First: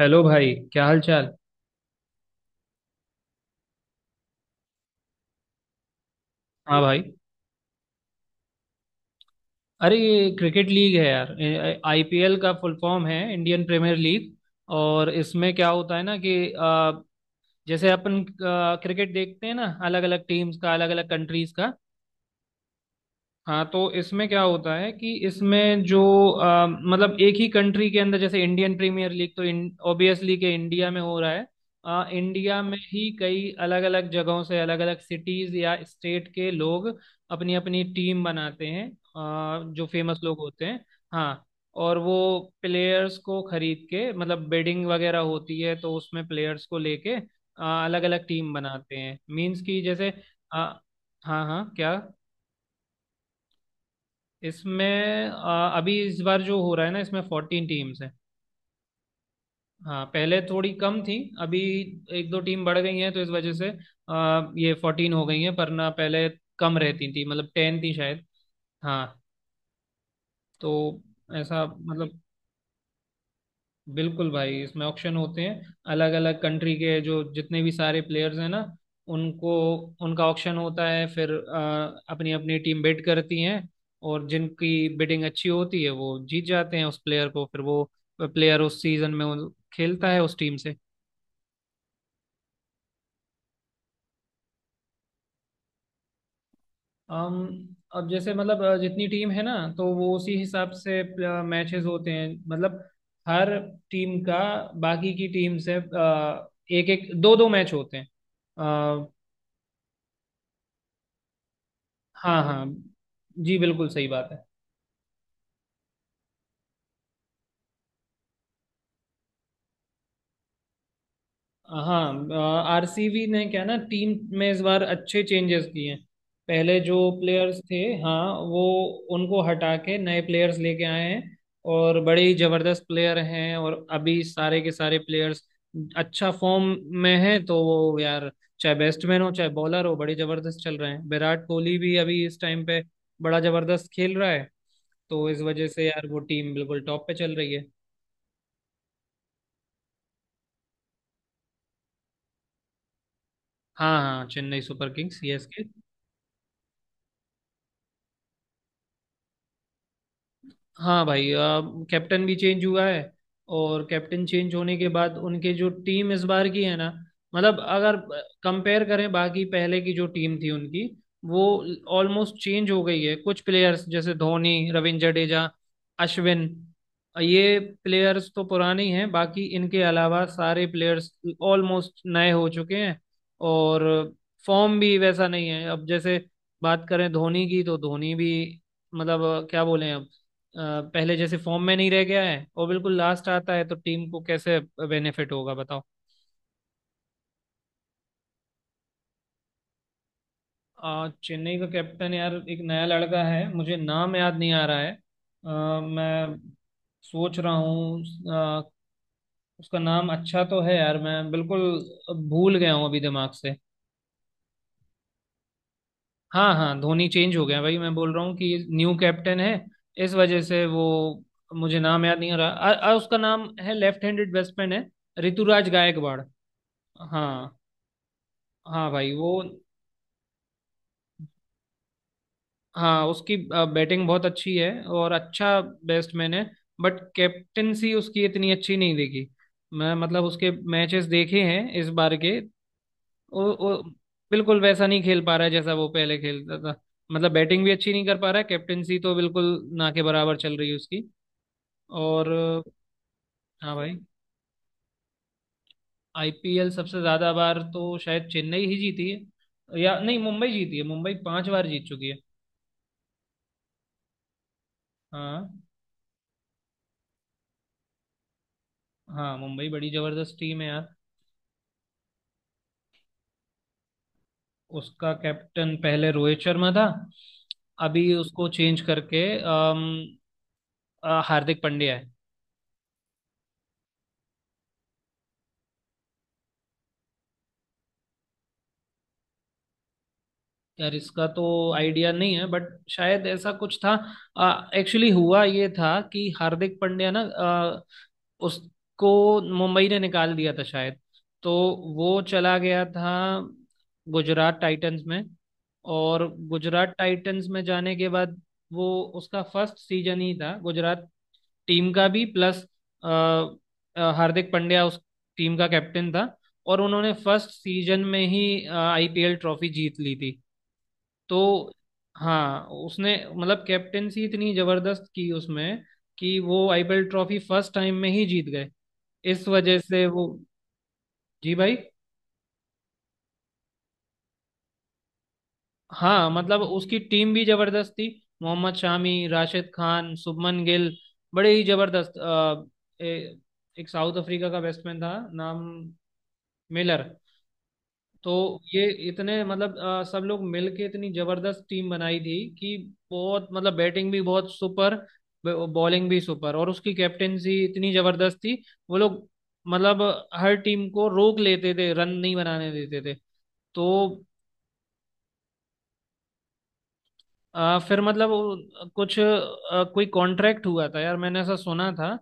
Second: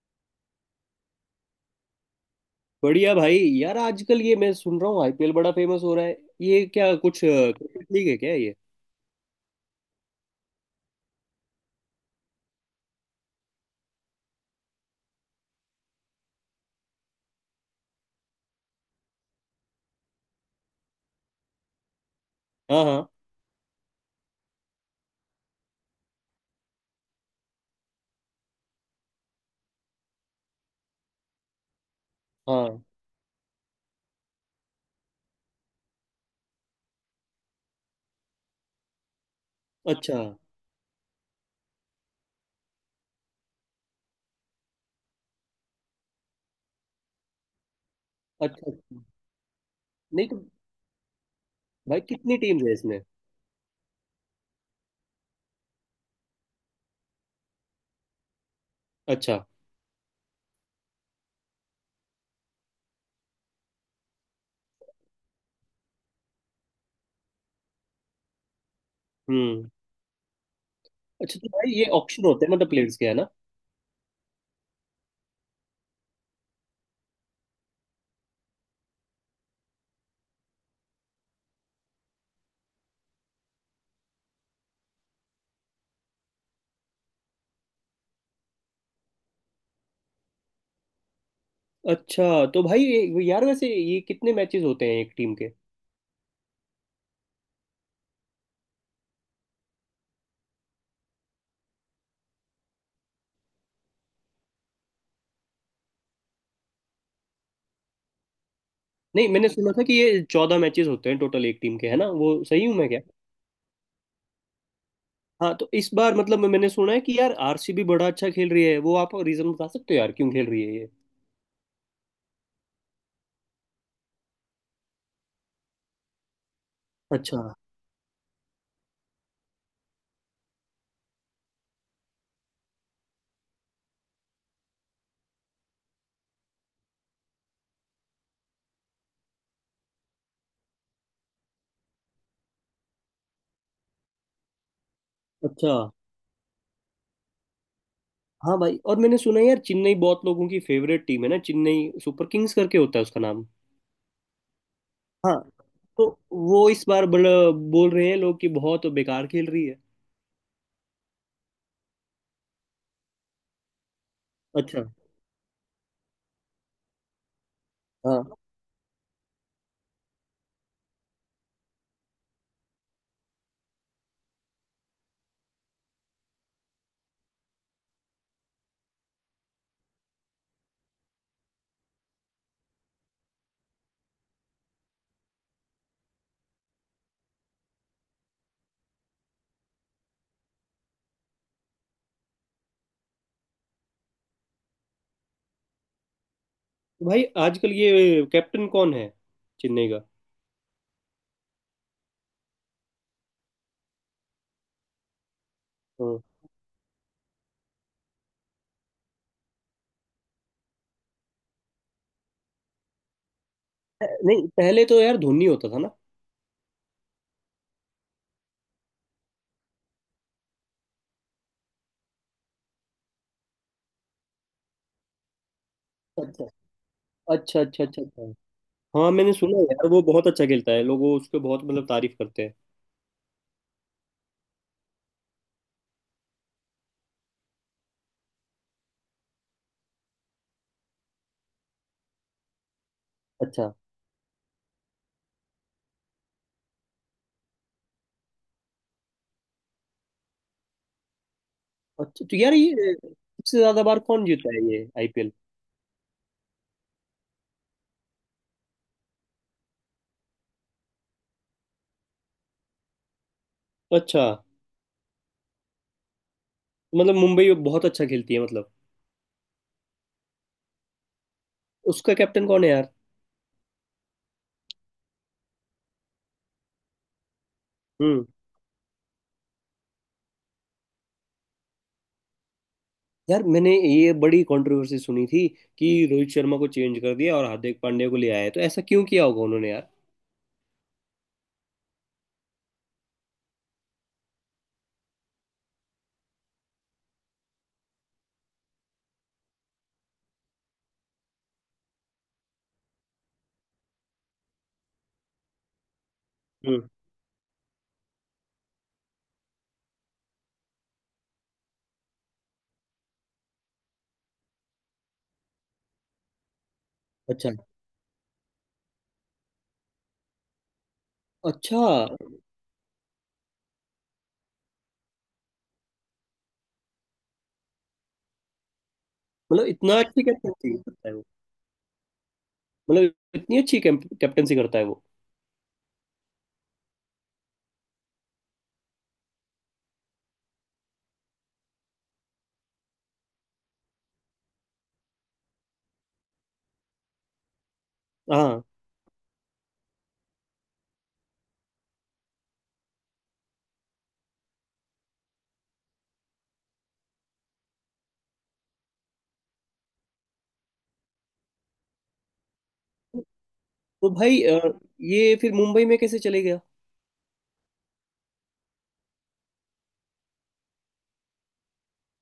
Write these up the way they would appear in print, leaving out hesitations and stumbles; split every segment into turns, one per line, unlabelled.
Hello भाई, क्या हाल चाल।
बढ़िया भाई। यार आजकल ये मैं सुन रहा हूँ आईपीएल बड़ा फेमस हो रहा है, ये
हाँ
क्या
भाई।
कुछ क्रिकेट लीग है क्या ये?
अरे, ये क्रिकेट लीग है यार। आईपीएल का फुल फॉर्म है इंडियन प्रीमियर लीग। और इसमें क्या होता है ना कि जैसे अपन क्रिकेट देखते हैं ना, अलग अलग टीम्स का, अलग अलग कंट्रीज का।
हाँ हाँ।
हाँ, तो इसमें क्या होता है कि इसमें जो मतलब एक ही कंट्री के अंदर, जैसे इंडियन प्रीमियर लीग तो ऑब्वियसली के इंडिया में हो रहा है। इंडिया में
हाँ।
ही कई अलग अलग जगहों से, अलग अलग सिटीज या स्टेट के लोग अपनी अपनी टीम बनाते हैं, जो
अच्छा
फेमस लोग होते हैं। हाँ। और वो प्लेयर्स को खरीद के, मतलब बेडिंग वगैरह होती है, तो उसमें प्लेयर्स को लेके अलग अलग टीम
अच्छा
बनाते
अच्छा।
हैं, मीन्स कि जैसे
नहीं तो
अ, हाँ हाँ, क्या।
भाई कितनी टीम्स है इसमें?
इसमें अभी इस बार जो हो रहा है ना, इसमें 14 टीम्स हैं।
अच्छा।
हाँ, पहले थोड़ी कम थी। अभी एक दो टीम बढ़ गई हैं, तो इस वजह से ये 14 हो गई हैं। पर ना, पहले कम रहती थी, मतलब 10 थी शायद। हाँ।
हम्म।
तो
अच्छा, तो
ऐसा,
भाई ये
मतलब
ऑक्शन होते हैं मतलब प्लेयर्स के, है ना?
बिल्कुल भाई, इसमें ऑक्शन होते हैं। अलग अलग कंट्री के जो जितने भी सारे प्लेयर्स हैं ना, उनको, उनका ऑक्शन होता है, फिर अपनी अपनी टीम बिड करती हैं। और जिनकी बिडिंग अच्छी होती है वो जीत जाते हैं उस प्लेयर को। फिर वो प्लेयर उस सीजन में खेलता है उस टीम से।
अच्छा, तो भाई ये- यार वैसे ये कितने मैचेस होते हैं एक टीम के?
अम अब जैसे, मतलब जितनी टीम है ना, तो वो उसी हिसाब से मैचेस होते हैं। मतलब हर टीम का बाकी की टीम से एक एक दो दो मैच होते हैं।
नहीं, मैंने सुना था कि ये 14 मैचेस होते हैं टोटल एक टीम के, है ना?
हाँ
वो
हाँ,
सही हूँ मैं क्या?
जी बिल्कुल सही बात है।
हाँ तो इस बार मतलब मैंने सुना है कि यार आरसीबी बड़ा अच्छा खेल रही है, वो आप रीजन बता सकते हो यार, क्यों खेल रही है ये?
हाँ, आरसीबी ने क्या ना, टीम में इस बार अच्छे चेंजेस किए हैं। पहले जो
अच्छा।
प्लेयर्स थे, हाँ, वो उनको हटा के नए प्लेयर्स लेके आए हैं। और बड़े ही जबरदस्त प्लेयर हैं, और अभी सारे के सारे प्लेयर्स अच्छा फॉर्म में हैं। तो वो यार, चाहे बैट्समैन हो चाहे बॉलर हो, बड़े जबरदस्त चल रहे हैं। विराट कोहली भी अभी इस टाइम पे बड़ा जबरदस्त खेल रहा है। तो इस वजह
अच्छा।
से यार, वो टीम बिल्कुल टॉप पे चल रही है।
हाँ भाई और मैंने सुना है यार चेन्नई बहुत लोगों की फेवरेट टीम है ना, चेन्नई सुपर किंग्स करके होता है उसका नाम।
हाँ हाँ, चेन्नई सुपर किंग्स,
हाँ।
सीएसके।
तो वो इस बार बड़ा बोल रहे हैं लोग कि बहुत बेकार खेल रही है।
हाँ भाई, अब कैप्टन भी चेंज हुआ है। और कैप्टन चेंज होने
अच्छा।
के बाद उनके जो टीम इस बार की है ना, मतलब अगर
हाँ तो
कंपेयर करें बाकी पहले की जो टीम थी उनकी, वो ऑलमोस्ट चेंज हो गई है। कुछ प्लेयर्स, जैसे धोनी, रविंद्र जडेजा, अश्विन, ये प्लेयर्स तो पुराने ही हैं। बाकी इनके अलावा सारे प्लेयर्स ऑलमोस्ट नए हो चुके हैं। और फॉर्म भी वैसा नहीं है। अब जैसे बात करें धोनी की, तो धोनी भी, मतलब क्या बोले अब, पहले जैसे फॉर्म में नहीं रह गया है, और बिल्कुल लास्ट आता है। तो टीम को कैसे बेनिफिट होगा, बताओ।
भाई आजकल ये कैप्टन कौन है चेन्नई का?
चेन्नई का कैप्टन यार, एक नया लड़का है, मुझे नाम याद नहीं आ रहा है।
हाँ।
मैं सोच रहा हूँ। अ, उसका नाम अच्छा तो है यार, मैं बिल्कुल भूल गया हूँ अभी दिमाग से।
नहीं पहले तो यार धोनी होता था ना?
हाँ हाँ, धोनी चेंज हो गया भाई, मैं बोल रहा हूँ कि न्यू कैप्टन है। इस वजह से वो, मुझे नाम याद नहीं आ रहा। उसका नाम है, लेफ्ट हैंडेड बैट्समैन है, ऋतुराज गायकवाड़।
अच्छा
हाँ।
अच्छा अच्छा अच्छा। अच्छा।
हाँ
हाँ
भाई, वो।
मैंने सुना है यार वो बहुत अच्छा खेलता है, लोग उसके बहुत मतलब तारीफ करते हैं।
हाँ, उसकी बैटिंग बहुत अच्छी है और अच्छा बैट्समैन है। बट कैप्टेंसी उसकी इतनी अच्छी नहीं दिखी। मैं, मतलब उसके मैचेस देखे हैं इस बार के, वो,
अच्छा।
वो बिल्कुल वैसा नहीं खेल पा रहा है जैसा वो पहले खेलता था। मतलब बैटिंग भी अच्छी नहीं कर पा रहा है। कैप्टेंसी तो बिल्कुल ना के बराबर चल रही है उसकी।
अच्छा
और।
तो यार ये सबसे
हाँ
ज्यादा
भाई,
बार कौन जीता है ये आईपीएल?
आईपीएल सबसे ज्यादा बार तो शायद चेन्नई ही जीती है, या नहीं मुंबई जीती है। मुंबई 5 बार जीत चुकी है।
अच्छा।
हाँ।
मतलब मुंबई बहुत अच्छा खेलती है मतलब।
हाँ, मुंबई बड़ी जबरदस्त टीम है यार।
उसका कैप्टन कौन है यार?
उसका कैप्टन पहले रोहित शर्मा था। अभी
हम्म।
उसको चेंज करके हार्दिक पांड्या है।
यार मैंने ये बड़ी कंट्रोवर्सी सुनी थी कि रोहित शर्मा को चेंज कर दिया और हार्दिक पांड्या को ले आया, तो ऐसा क्यों किया होगा उन्होंने यार?
यार, इसका तो आइडिया नहीं है, बट शायद ऐसा कुछ था। एक्चुअली हुआ ये था कि हार्दिक पांड्या ना उसको मुंबई ने निकाल दिया था शायद। तो वो चला गया था गुजरात टाइटंस में। और
हम्म।
गुजरात टाइटंस में जाने के बाद वो, उसका फर्स्ट सीजन ही था गुजरात टीम का भी, प्लस हार्दिक पांड्या उस टीम का कैप्टन था। और उन्होंने फर्स्ट
अच्छा
सीजन में ही आईपीएल ट्रॉफी जीत ली थी। तो।
अच्छा।
हाँ। उसने, मतलब कैप्टेंसी इतनी जबरदस्त की उसमें, कि वो आईपीएल ट्रॉफी फर्स्ट टाइम में ही जीत गए। इस
मतलब
वजह
इतना
से
अच्छी
वो।
कैप्टनसी करता है वो?
जी भाई।
मतलब इतनी अच्छी कैप्टनसी करता है वो?
हाँ, मतलब उसकी टीम भी जबरदस्त थी। मोहम्मद शामी, राशिद खान, शुभमन गिल, बड़े ही जबरदस्त। ए- एक साउथ अफ्रीका का बैट्समैन था, नाम मिलर। तो।
हाँ
ये इतने, मतलब सब लोग मिलके इतनी जबरदस्त टीम बनाई थी कि बहुत, मतलब बैटिंग भी बहुत सुपर, बॉलिंग भी सुपर, और उसकी कैप्टेंसी इतनी जबरदस्त थी। वो लोग, मतलब हर टीम को रोक लेते थे, रन नहीं बनाने देते थे। तो।
तो भाई ये फिर मुंबई में कैसे चले गया?
फिर मतलब वो कुछ, कोई कॉन्ट्रैक्ट हुआ था यार, मैंने ऐसा सुना था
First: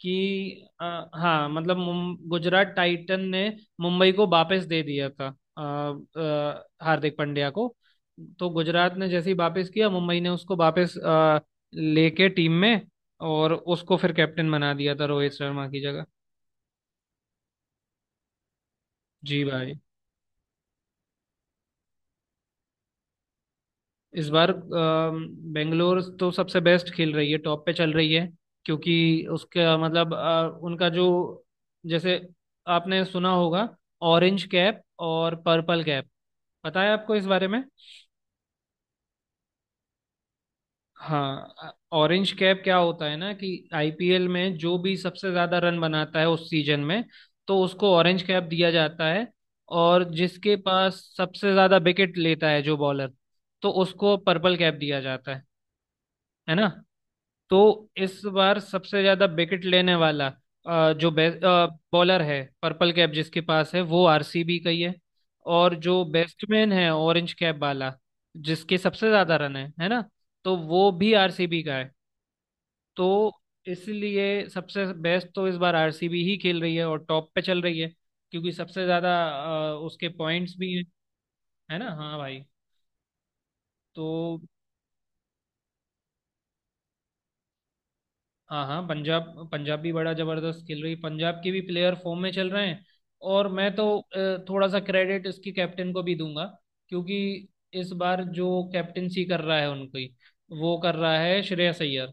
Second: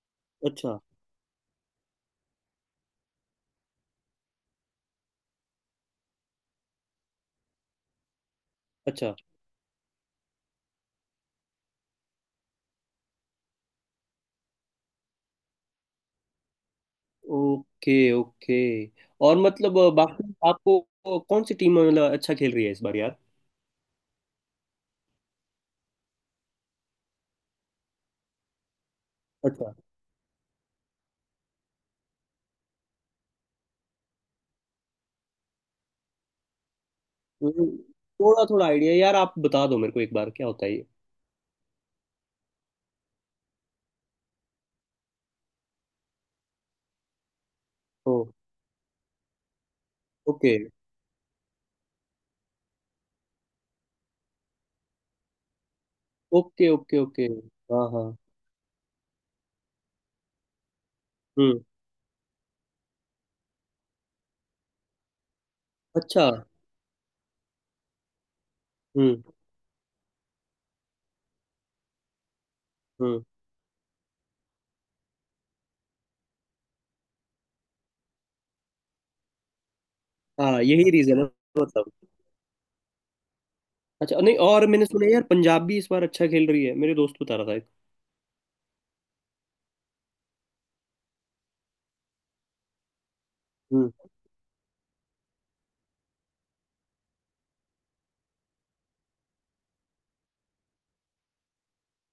कि
अच्छा।
हाँ, मतलब गुजरात टाइटन ने मुंबई को वापस दे दिया था, आ, आ, हार्दिक पांड्या को। तो गुजरात ने
अच्छा।
जैसे ही वापस किया, मुंबई ने उसको वापस लेके टीम में, और उसको फिर कैप्टन बना दिया था रोहित शर्मा की जगह।
Okay okay. और
जी भाई।
मतलब बाकी आपको कौन सी टीम मतलब अच्छा खेल रही है इस बार यार?
इस बार बेंगलोर तो सबसे बेस्ट खेल रही है, टॉप पे चल रही है। क्योंकि
अच्छा।
उसका, मतलब उनका जो, जैसे आपने सुना होगा, ऑरेंज कैप और पर्पल कैप, पता है आपको इस बारे में।
थोड़ा थोड़ा आइडिया यार, आप बता दो मेरे को एक बार क्या होता है ये।
हाँ, ऑरेंज कैप क्या होता है ना, कि आईपीएल में जो भी सबसे ज्यादा रन बनाता है उस सीजन में, तो उसको
ओ।
ऑरेंज कैप दिया जाता है। और
ओके।
जिसके पास सबसे ज्यादा विकेट लेता है जो बॉलर, तो उसको पर्पल कैप दिया जाता है ना।
Okay okay okay.
तो
हाँ हाँ।
इस बार सबसे ज्यादा विकेट लेने वाला जो
हम्म।
बॉलर है, पर्पल कैप जिसके पास है, वो आरसीबी का ही है। और जो
अच्छा।
बैट्समैन है ऑरेंज कैप वाला, जिसके सबसे
हम्म।
ज्यादा रन है ना, तो वो भी आरसीबी का है।
हम्म।
तो। इसलिए सबसे बेस्ट तो इस बार आरसीबी ही खेल रही है और टॉप पे चल रही है। क्योंकि सबसे ज्यादा उसके पॉइंट्स
हाँ
भी हैं,
यही रीजन है
है ना।
मतलब।
हाँ भाई। तो।
अच्छा नहीं, और मैंने सुना है यार पंजाब भी इस बार अच्छा खेल रही है, मेरे दोस्त बता रहा था एक।
हाँ हाँ, पंजाब पंजाब भी बड़ा जबरदस्त खेल रही है, पंजाब के भी प्लेयर फॉर्म में चल रहे हैं। और मैं तो
हम्म।
थोड़ा सा क्रेडिट इसकी कैप्टन को भी दूंगा। क्योंकि इस बार जो कैप्टेंसी कर रहा है उनकी, वो कर रहा है श्रेयस अय्यर।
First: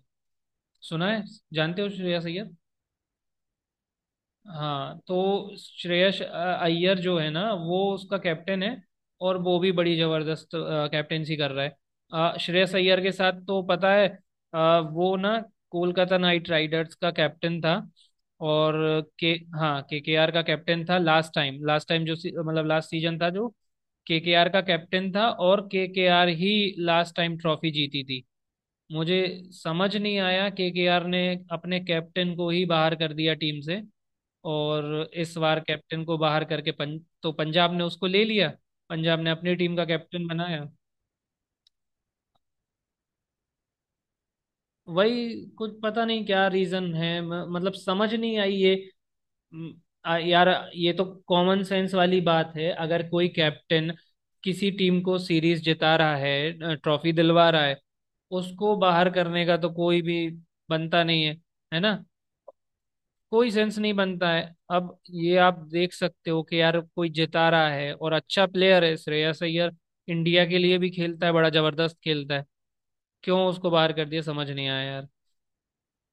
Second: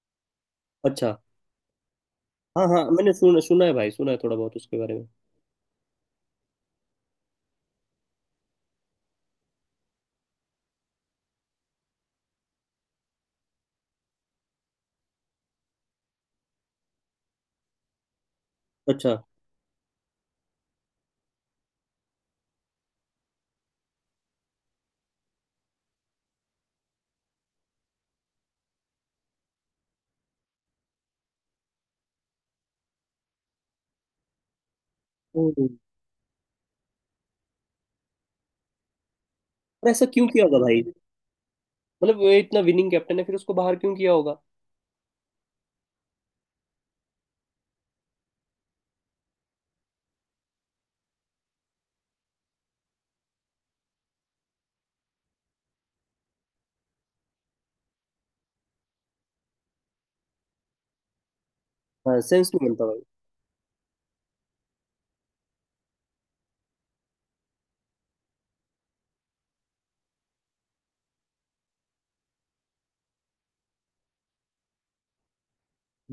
सुना
अच्छा।
है, जानते हो श्रेयस अय्यर।
हाँ हाँ मैंने सुना सुना है भाई, सुना है थोड़ा बहुत उसके बारे
हाँ,
में।
तो श्रेयस अय्यर जो है ना, वो उसका कैप्टन है। और वो भी बड़ी जबरदस्त कैप्टेंसी कर रहा है। श्रेयस अय्यर के साथ तो पता है, वो ना कोलकाता नाइट राइडर्स का कैप्टन था। और
अच्छा।
के, हाँ, केकेआर का कैप्टन था लास्ट टाइम। लास्ट टाइम जो मतलब लास्ट सीजन था, जो केकेआर का कैप्टन था, और केकेआर ही लास्ट टाइम ट्रॉफी जीती थी। मुझे समझ नहीं आया, केकेआर ने अपने कैप्टन को ही बाहर कर दिया टीम से। और इस बार
हम्म।
कैप्टन को बाहर करके तो पंजाब ने उसको ले लिया, पंजाब ने अपनी टीम का
पर ऐसा
कैप्टन
क्यों किया होगा
बनाया।
भाई? मतलब वो इतना विनिंग कैप्टन है, फिर उसको बाहर क्यों किया होगा?
वही, कुछ पता नहीं क्या रीजन है, मतलब समझ नहीं आई ये। म, यार, ये तो कॉमन सेंस वाली बात है। अगर कोई कैप्टन किसी टीम को सीरीज जिता रहा है, ट्रॉफी दिलवा रहा है, उसको बाहर करने का तो कोई भी बनता नहीं है, है ना।
हाँ सेंस नहीं बनता।
कोई सेंस नहीं बनता है। अब ये आप देख सकते हो कि यार, कोई जिता रहा है और अच्छा प्लेयर है श्रेयस अय्यर, इंडिया के लिए भी खेलता है, बड़ा जबरदस्त खेलता है। क्यों उसको बाहर कर दिया, समझ नहीं आया यार।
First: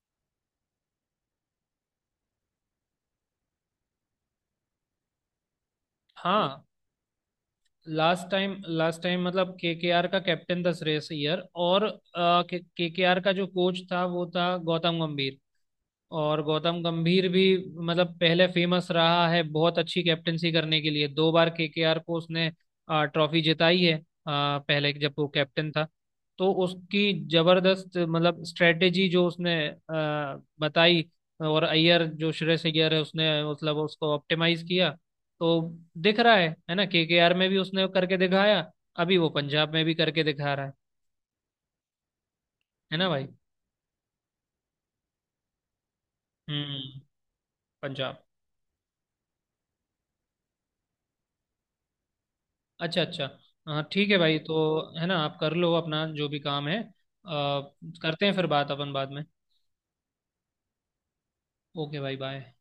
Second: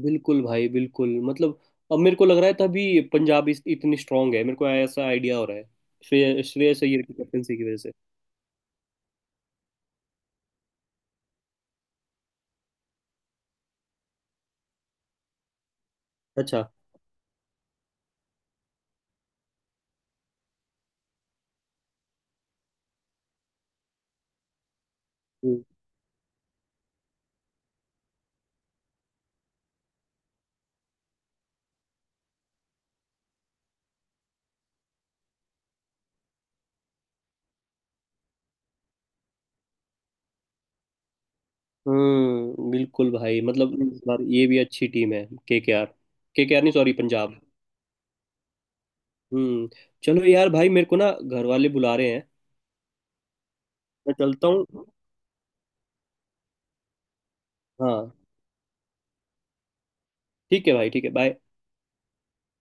बिल्कुल भाई बिल्कुल मतलब। अब मेरे को लग रहा है तभी पंजाब इतनी स्ट्रांग है, मेरे को ऐसा आइडिया हो रहा है, श्रेय
हाँ,
श्रेयस अय्यर की कैप्टनसी की वजह से।
लास्ट टाइम, लास्ट टाइम मतलब केकेआर का कैप्टन था श्रेयस अय्यर, और केकेआर का जो कोच था वो था गौतम गंभीर। और
अच्छा।
गौतम गंभीर भी, मतलब पहले फेमस रहा है बहुत अच्छी कैप्टनसी करने के लिए, 2 बार केकेआर को उसने ट्रॉफी जिताई है। पहले जब वो
हम्म।
कैप्टन था, तो उसकी जबरदस्त, मतलब स्ट्रेटेजी जो उसने बताई, और अय्यर, जो श्रेयस अय्यर है, उसने मतलब उसको ऑप्टिमाइज किया। तो दिख रहा है ना, केकेआर में भी उसने करके दिखाया, अभी वो पंजाब में भी करके दिखा रहा है। है ना
बिल्कुल
भाई।
भाई मतलब इस बार ये भी अच्छी टीम है के आर। के आर नहीं सॉरी
हम्म।
पंजाब।
पंजाब।
हम्म। चलो यार भाई मेरे को ना घर वाले बुला रहे हैं।
अच्छा अच्छा। हाँ ठीक
मैं
है भाई,
चलता
तो।
हूँ।
है ना, आप कर लो अपना जो भी काम है,
हाँ
करते हैं फिर बात अपन बाद में।
ठीक है भाई, ठीक है, बाय।
ओके भाई, बाय।